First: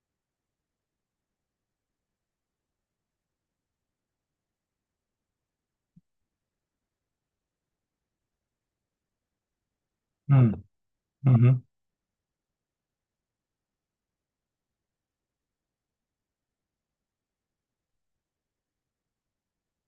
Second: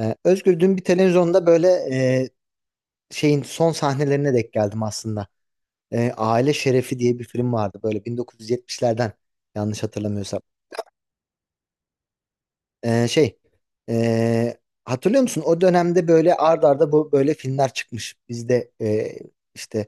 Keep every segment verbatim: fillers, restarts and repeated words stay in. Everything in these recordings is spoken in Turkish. Ee, Özgür, dün bir televizyonda böyle e, şeyin son sahnelerine denk geldim aslında. Ee, Aile Şerefi diye bir film vardı böyle bin dokuz yüz yetmişlerden, yanlış hatırlamıyorsam. Hı, hı hı. Ee, şey e, hatırlıyor musun? O dönemde böyle ard arda bu böyle filmler çıkmış. Biz de e, işte,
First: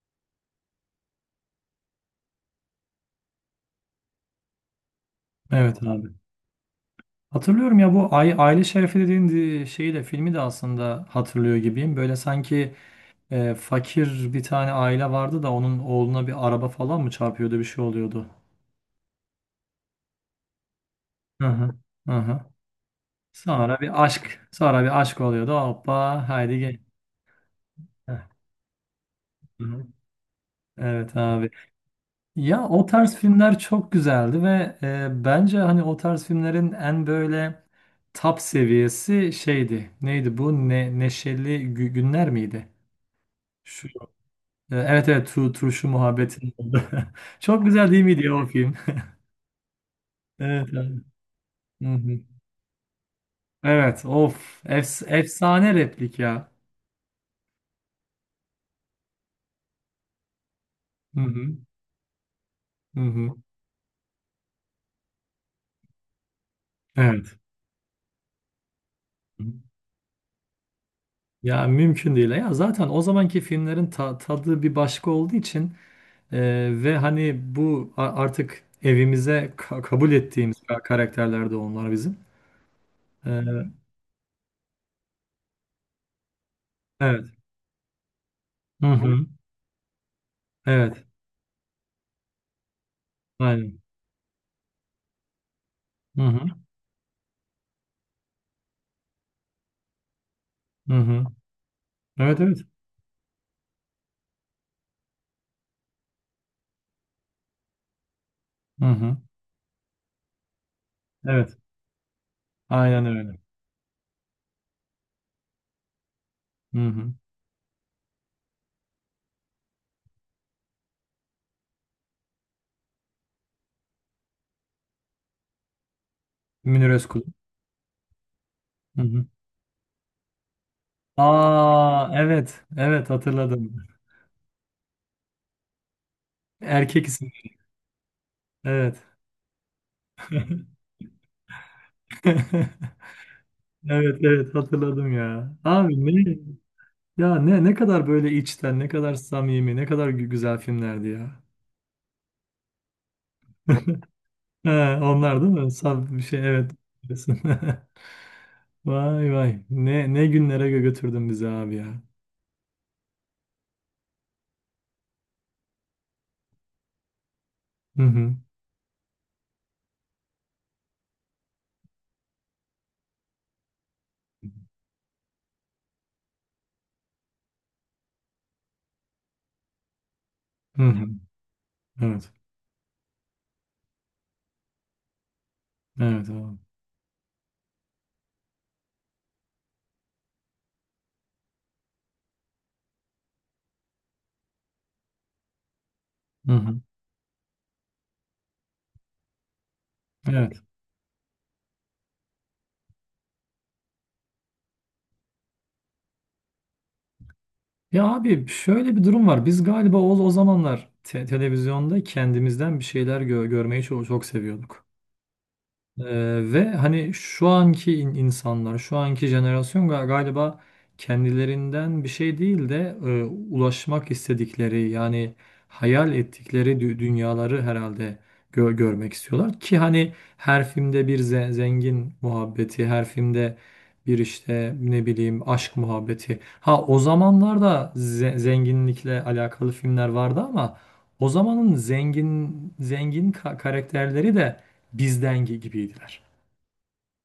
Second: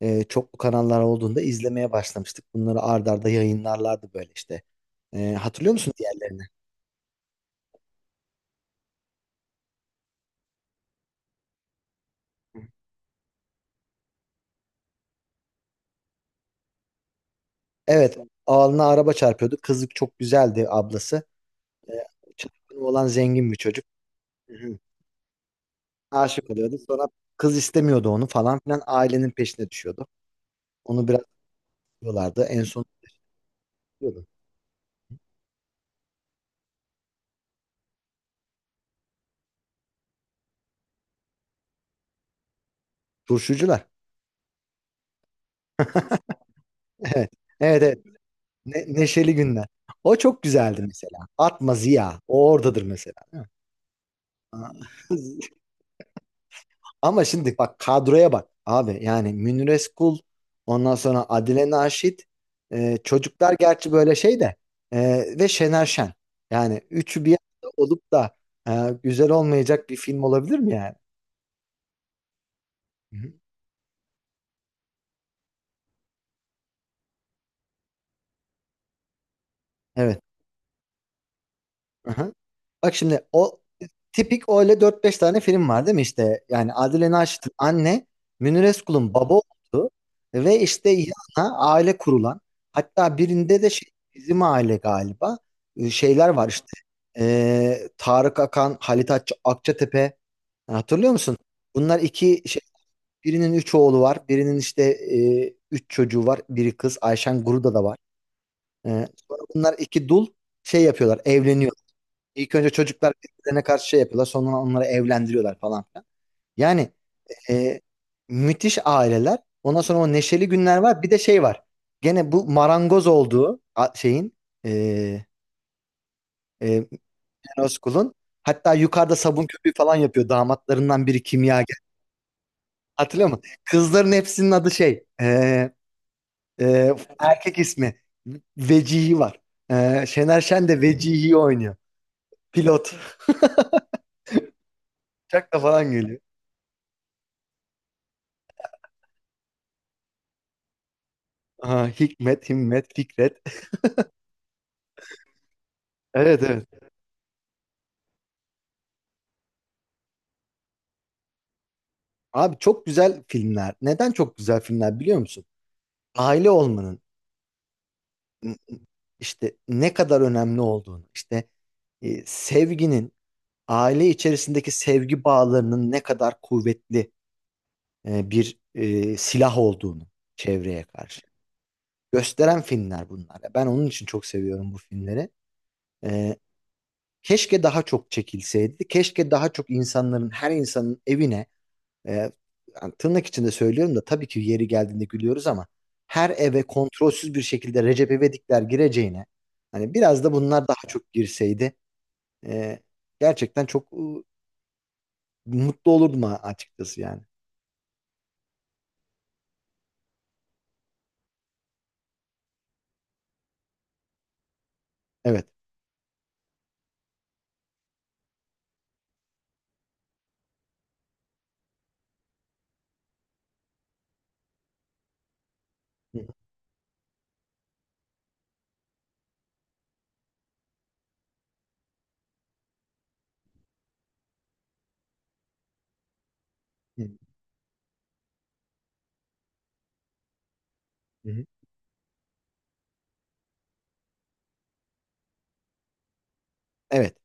e, çoklu kanallar olduğunda izlemeye başlamıştık. Bunları ard arda yayınlarlardı böyle işte. Ee, hatırlıyor Evet musun abi. diğerlerini? Hatırlıyorum ya, bu Ay- Aile Şerefi dediğin di- şeyi de filmi de aslında hatırlıyor gibiyim. Böyle sanki e, fakir bir tane aile vardı da onun oğluna bir araba falan mı çarpıyordu, bir şey Evet, oluyordu. alnına araba çarpıyordu. Kızlık çok güzeldi ablası. Hı hı. Ee, Hı hı. Çapkını olan zengin bir Sonra çocuk. bir aşk, Hı hı. sonra bir aşk oluyordu. Hoppa Aşık haydi oluyordu. gel. Sonra kız istemiyordu onu falan filan. Ailenin Hı peşine hı. düşüyordu. Onu Evet biraz abi. tutuyorlardı. En Ya son o tarz filmler çok tutuyordu. güzeldi ve e, bence hani o tarz filmlerin en böyle top seviyesi şeydi. Neydi bu? Ne, Neşeli Gü- Günler miydi? Turşucular. Şu, e, evet evet, tu, turşu muhabbetin oldu. Evet. Çok Evet, güzel evet. değil miydi ya o film? Ne- neşeli günler. O çok Evet. güzeldi Evet, mesela. Atma hı Ziya. hı. O oradadır mesela. Evet, of Aa. efs- efsane replik ya. Ama şimdi bak kadroya, bak abi. Yani Münir Özkul, ondan Hı sonra hı. Adile Naşit, e, Hı hı. çocuklar gerçi böyle şey de, e, ve Şener Şen. Yani üçü bir Evet. arada olup da e, güzel olmayacak bir film olabilir mi yani? Ya mümkün değil. Ya zaten o Hı hı. zamanki filmlerin ta- tadı bir başka olduğu için Ee, ve hani bu a- artık evimize ka- kabul Evet. ettiğimiz ka- karakterler de onlar bizim. Aha. Bak şimdi o Ee, tipik öyle dört beş tane film var değil mi işte? Yani Adile evet. Naşit'in anne, Münir Hı Özkul'un hı. baba olduğu ve işte Evet. yanına aile kurulan, hatta birinde de Aynen. şey, bizim aile galiba, e, Hı şeyler hı. var işte. Ee, Tarık Akan, Halit Akça- Akçatepe. Yani, Hı hatırlıyor hı. musun? Bunlar Evet iki evet. şey, birinin üç oğlu var, birinin işte, e, üç çocuğu var, biri kız, Ayşen Guruda da var. Hı Ee, hı. Sonra bunlar iki dul şey yapıyorlar, Evet. evleniyor. İlk önce Aynen çocuklar öyle. birbirlerine karşı şey yapıyorlar. Sonra onları evlendiriyorlar falan filan. Hı Yani, hı. e, müthiş aileler. Ondan sonra o neşeli günler var. Bir de şey var. Gene bu marangoz olduğu a- şeyin, e, e, Münir Özkul. Eroskul'un, hatta Hı yukarıda hı. sabun köpüğü falan yapıyor. Damatlarından biri kimyager. Aa evet. Evet Hatırlıyor musun? hatırladım. Kızların hepsinin adı şey, e, e, Erkek isim. erkek ismi. Evet. Vecihi var. E, Şener Şen de Vecihi'yi oynuyor. Pilot. Evet evet hatırladım ya. Uçakla falan Abi geliyor. ne ya ne ne kadar böyle içten, ne kadar samimi, ne kadar gü- güzel filmlerdi ya. Aha, Hikmet, Himmet, Fikret. Ha, onlar değil mi? Saf bir şey, Evet, evet. evet. Diyorsun. Vay vay. Ne ne günlere gö- götürdün bizi abi ya. Abi, çok güzel filmler. Neden çok güzel filmler biliyor musun? Aile olmanın, Hı hı. m, işte ne kadar önemli olduğunu, işte e, sevginin, aile içerisindeki sevgi bağlarının ne kadar kuvvetli e, bir e, silah olduğunu çevreye Hı hı. karşı Evet. gösteren filmler bunlar. Ben onun için çok seviyorum bu filmleri. Evet E, abi. Keşke daha çok çekilseydi. Keşke daha çok insanların, her insanın evine... E, Yani, tırnak içinde söylüyorum da tabii ki yeri geldiğinde gülüyoruz ama, her Hı eve hı. kontrolsüz bir şekilde Recep İvedikler gireceğine, hani biraz da Evet. bunlar daha çok girseydi, e, gerçekten çok e, mutlu olurdum, a- açıkçası yani. Ya abi şöyle bir durum var. Biz galiba o, o zamanlar te- televizyonda kendimizden bir şeyler gö- görmeyi çok, çok seviyorduk. Evet. Ee, ve hani şu anki in- insanlar, şu anki jenerasyon ga- galiba kendilerinden bir şey değil de e, ulaşmak istedikleri, yani hayal Hı ettikleri dü- dünyaları herhalde gö- görmek istiyorlar ki hani her filmde bir ze- zengin muhabbeti, her filmde bir işte ne bileyim aşk muhabbeti. Ha, o hı. zamanlarda ze- zenginlikle alakalı filmler vardı ama Hı o hı. zamanın zengin zengin ka- karakterleri de bizden gibiydiler. Evet.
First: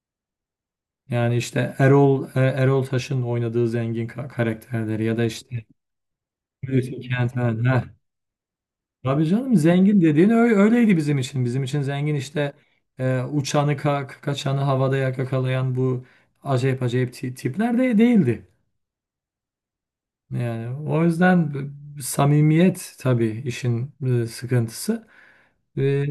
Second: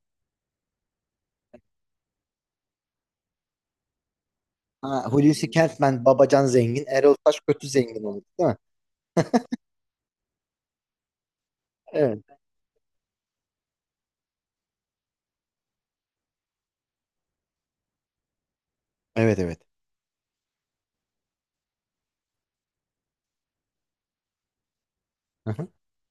Yani işte Erol e, Erol Taş'ın oynadığı zengin ka- karakterleri Ha, ya da Hulusi işte Kentmen babacan zengin. Hulusi Erol Taş Kentmen. kötü Heh. zengin olur değil mi? Tabii canım, zengin dediğin ö- öyleydi bizim için. Bizim için zengin Evet. işte, e, uçanı ka- kaçanı havada yakalayan bu acayip acayip ti- tipler de değildi. Evet, evet. Yani o yüzden b- samimiyet tabii işin e, sıkıntısı. Hı hı. E,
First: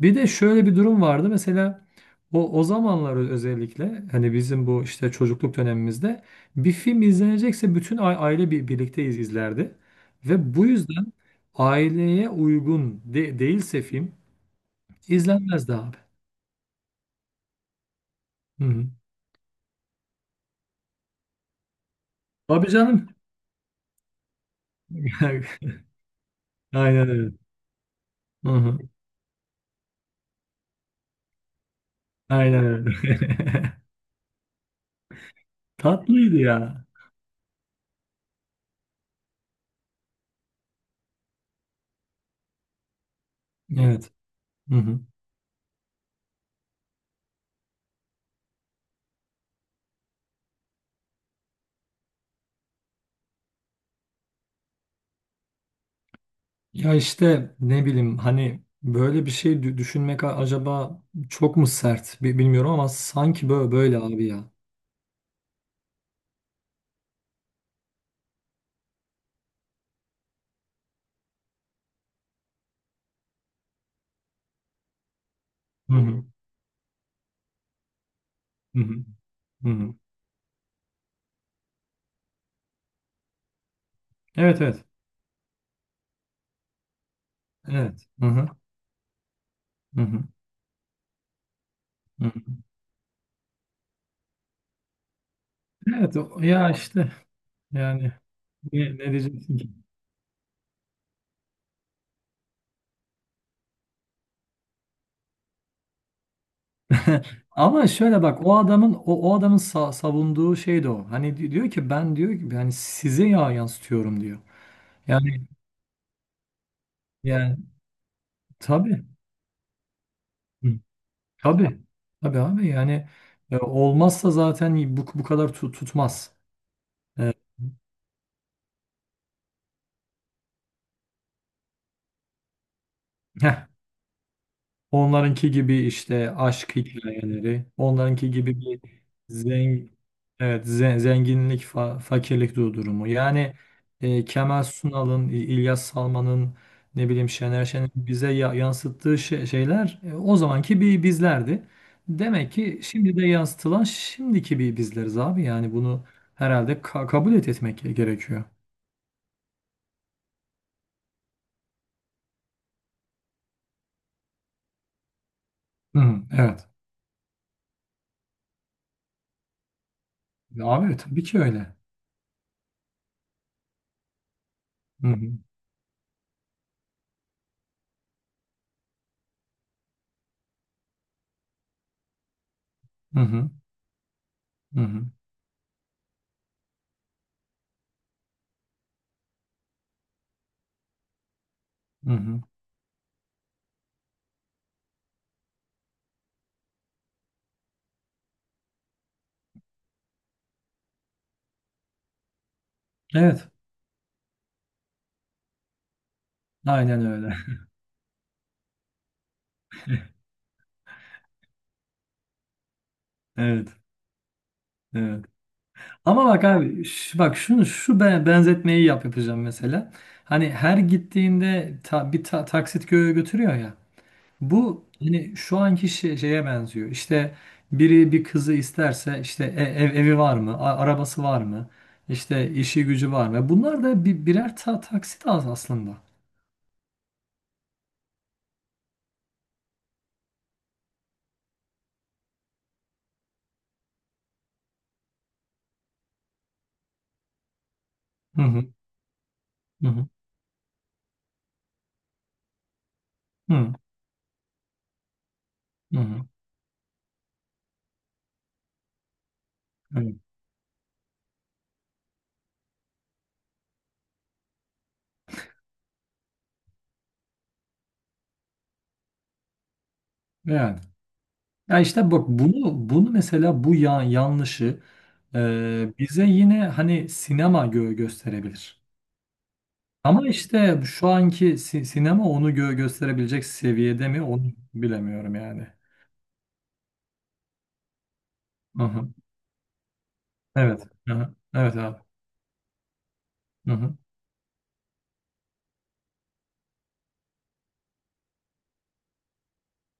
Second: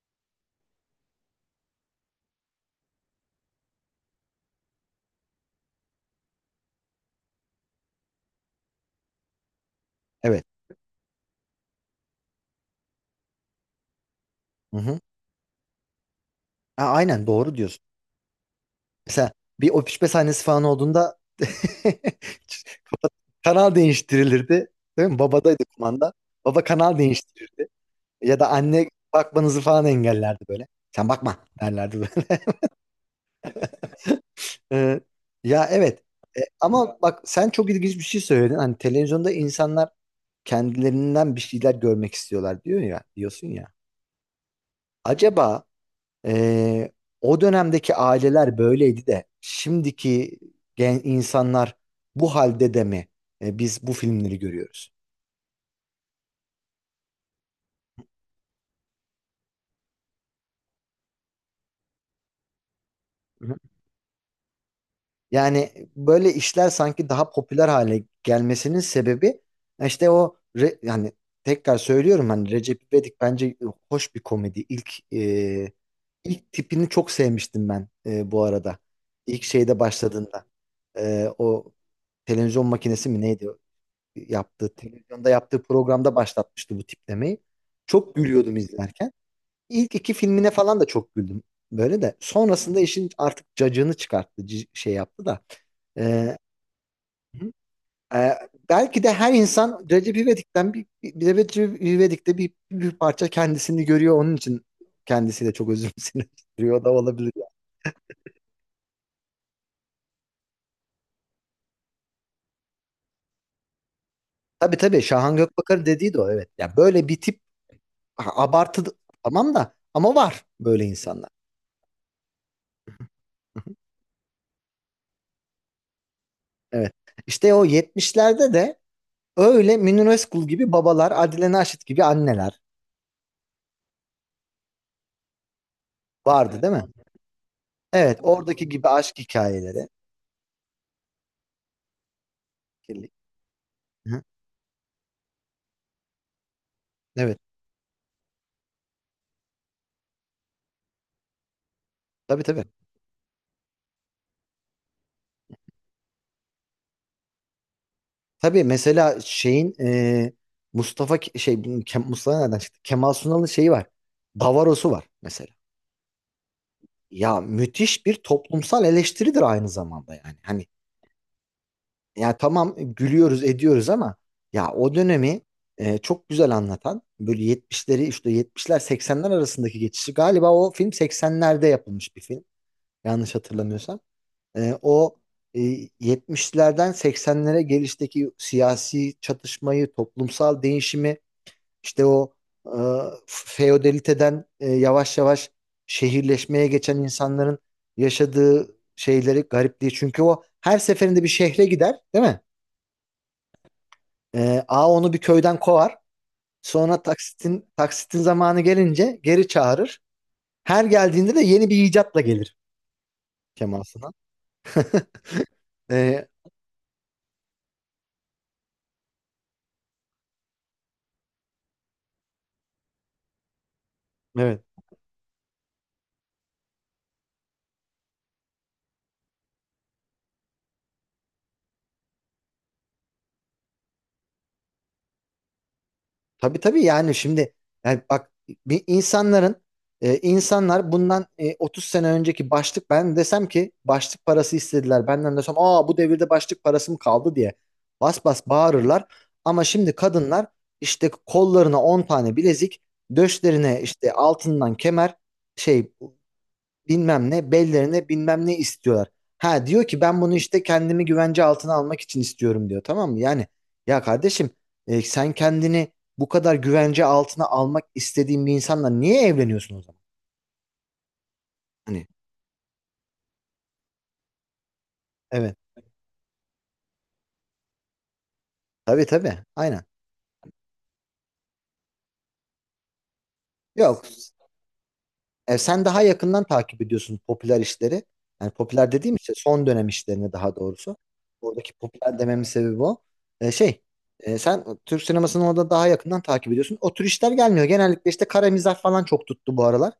bir de şöyle bir durum vardı. Mesela o o zamanlar, özellikle hani bizim bu işte çocukluk dönemimizde, bir film izlenecekse bütün a- aile bir, birlikte iz- izlerdi. Evet. Ve bu yüzden aileye uygun de- değilse film Hı hı. izlenmezdi abi. Ha, aynen, doğru diyorsun. Hı hı. Mesela bir öpüşme sahnesi falan olduğunda Tabii canım. kanal değiştirilirdi. Değil mi? Babadaydı kumanda. Baba kanal Aynen öyle. değiştirirdi. Ya da Hı hı. anne bakmanızı falan engellerdi böyle. Sen bakma derlerdi. Aynen öyle. Ee, ya, evet. Tatlıydı E, ya. Ama bak, sen çok ilginç bir şey söyledin. Hani televizyonda insanlar kendilerinden bir şeyler görmek istiyorlar diyor ya, diyorsun ya. Evet. Hı hı. Acaba, e, o dönemdeki aileler böyleydi de, şimdiki gen insanlar bu halde de mi e, biz bu filmleri görüyoruz? Ya işte ne bileyim hani böyle bir şey dü- düşünmek a- acaba çok mu sert, bi- bilmiyorum, ama sanki böyle, böyle abi ya. Yani böyle işler sanki daha popüler hale gelmesinin sebebi, işte o re- yani, tekrar söylüyorum, hani Recep İvedik bence hoş bir komedi. İlk e, Hı hı. ilk tipini çok sevmiştim ben, e, bu arada. Hı hı. İlk Hı şeyde hı. başladığında, E, o televizyon makinesi mi neydi, Evet yaptığı evet. televizyonda yaptığı programda başlatmıştı bu tiplemeyi. Evet. Çok Hı hı. gülüyordum izlerken. İlk Hı iki hı. filmine falan da çok güldüm. Böyle de. Hı hı. Sonrasında işin artık cacığını çıkarttı. c- Şey yaptı da. Evet Ee, o- ya işte yani e, ne, Belki ne de her diyeceksin ki? insan Recep İvedik'ten bir, bir bir- Recep İvedik'te bir, bir parça kendisini görüyor. Onun için kendisi de çok özümsüyor da olabilir. Yani. Ama şöyle bak, o adamın o, o adamın sa- savunduğu şey de o. Hani di- diyor ki, ben diyor ki yani size ya yansıtıyorum diyor. Tabii tabii, Şahan Yani Gökbakar dediği de o, evet. Ya böyle bir tip yani a- abartı, tabii. tamam da, ama var böyle insanlar. Tabii. Tabii abi, yani e, Hı hı. olmazsa zaten bu, bu kadar tu- tutmaz. Evet. E, İşte o yetmişlerde de öyle Münir Özkul gibi babalar, Adile Naşit gibi anneler heh, onlarınki gibi işte vardı. Evet, değil aşk mi? hikayeleri, Evet, onlarınki gibi oradaki bir gibi aşk hikayeleri. zengin, evet, ze- zenginlik fa- fakirlik du- durumu. Kirlilik. Yani Hı. e, Kemal Sunal'ın, İ- İlyas Salman'ın, ne bileyim Evet, Şener Şen'in bize ya- yansıttığı şey- şeyler, e, o zamanki bir bizlerdi. tabii Demek tabii. ki şimdi de yansıtılan, şimdiki bir bizleriz abi. Yani bunu herhalde ka- kabul et etmek gerekiyor. Tabii, mesela şeyin, e, Mustafa Ke- şey Ke- Mustafa nereden çıktı? Kemal Sunal'ın şeyi var. Davaros'u var mesela. Hı hı, evet. Ya müthiş bir toplumsal eleştiridir aynı zamanda, yani. Hani, Abi tabii ki öyle. ya tamam, gülüyoruz, ediyoruz ama, ya o Hı hı, dönemi e, çok güzel anlatan, böyle yetmişleri, işte yetmişler seksenler arasındaki geçişi, galiba o film seksenlerde yapılmış bir film. hı Yanlış hı, hatırlamıyorsam. E, hı hı, o e, yetmişlerden seksenlere gelişteki siyasi çatışmayı, toplumsal değişimi, işte hı o, hı. e, feodaliteden, e, yavaş yavaş şehirleşmeye geçen insanların yaşadığı şeyleri, garipliği. Çünkü o her seferinde bir şehre gider, değil mi? Evet. E, A Onu bir köyden kovar. Sonra Aynen öyle. taksitin taksitin zamanı gelince geri çağırır. Her geldiğinde de yeni bir icatla gelir Evet. Kemal Sunal. Evet. Ama E, bak abi, ş- bak şunu, şu be- benzetmeyi yap yapacağım mesela. Hani her gittiğinde ta- bir ta- taksit gö- götürüyor ya. evet. Bu hani şu anki şey- şeye benziyor. İşte biri bir kızı isterse, işte e- ev, evi var mı? A- arabası var mı? İşte işi gücü var mı? Bunlar da bir, birer ta- taksit az aslında. Tabii tabii, yani şimdi, yani bak, bir insanların e, insanlar bundan e, otuz sene önceki başlık... Ben desem ki başlık parası istediler benden, desem aa bu devirde başlık parası mı kaldı diye bas bas Hı hı, bağırırlar, ama şimdi hı kadınlar işte kollarına on tane bilezik, hı, döşlerine işte altından kemer, şey, hı hı. bilmem ne, bellerine bilmem ne istiyorlar. Ha, diyor ki Evet. ben bunu işte kendimi güvence altına almak için istiyorum, diyor, tamam mı? Yani, ya kardeşim, e, sen kendini bu kadar güvence altına almak istediğin bir insanla niye evleniyorsun o zaman? Yani. Ya Hani, işte bak, bunu bunu mesela bu ya- yanlışı evet, e, bize yine hani sinema gö gösterebilir. tabii tabii, aynen. Ama işte şu anki si- sinema onu gö gösterebilecek Yok. seviyede mi, onu bilemiyorum E, yani. Sen daha yakından takip ediyorsun popüler işleri. Yani Hı popüler hı. dediğim, işte son dönem işlerini, daha Evet. doğrusu. Hı hı. Buradaki Evet abi. popüler dememin sebebi o. E, Hı şey, hı. E, sen Türk sinemasını orada daha yakından takip ediyorsun. O tür işler gelmiyor. Genellikle işte kara mizah falan çok tuttu bu aralar.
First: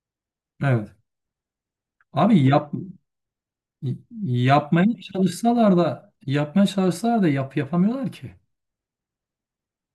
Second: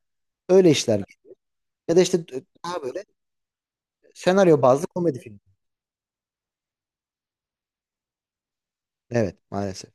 Öyle Evet. işler. Ya da işte e, Abi yap daha böyle senaryo bazlı yapmaya komedi filmi. çalışsalar da, yapmaya çalışsalar da yap yapamıyorlar ki. Evet, maalesef.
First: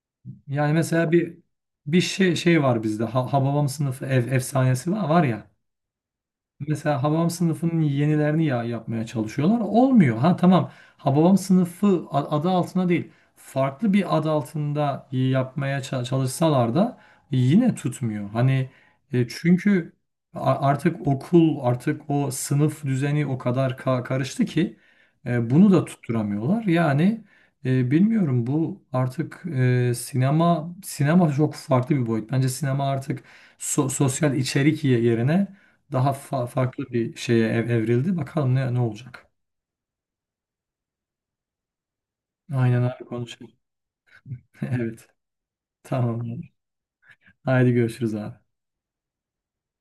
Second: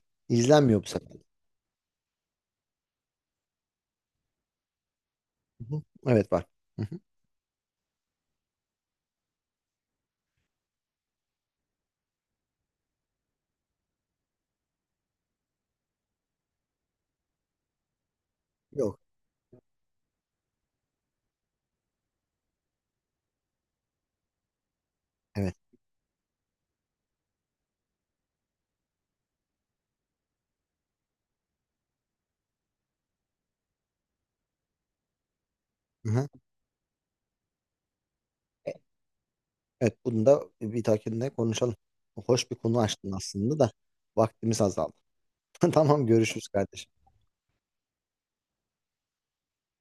Yani İzlenmiyor bu mesela sefer. bir bir şey şey var bizde. Ha, Hababam sınıfı ef efsanesi var, var ya. Hı hı. Evet, var. Hı hı. Mesela Hababam sınıfının yenilerini ya yapmaya çalışıyorlar. Olmuyor. Ha tamam. Hababam sınıfı a- adı altına değil. Farklı bir adı altında yapmaya ça- çalışsalar da yine tutmuyor. Hani Yok. e, çünkü a- artık okul, artık o sınıf düzeni o kadar ka- karıştı ki, e, Evet. bunu da tutturamıyorlar. Yani e, bilmiyorum, bu artık e, sinema sinema çok farklı bir boyut. Bence sinema artık so- sosyal içerik ye- yerine Hı daha hı. fa- farklı bir şeye ev- evrildi. Bakalım E, ne ne olacak. Evet, bunu da bir dahakinde konuşalım. Hoş bir konu Aynen abi, açtın konuşalım. aslında da vaktimiz azaldı. Evet. Tamam, Tamam görüşürüz abi. kardeşim. Haydi görüşürüz abi.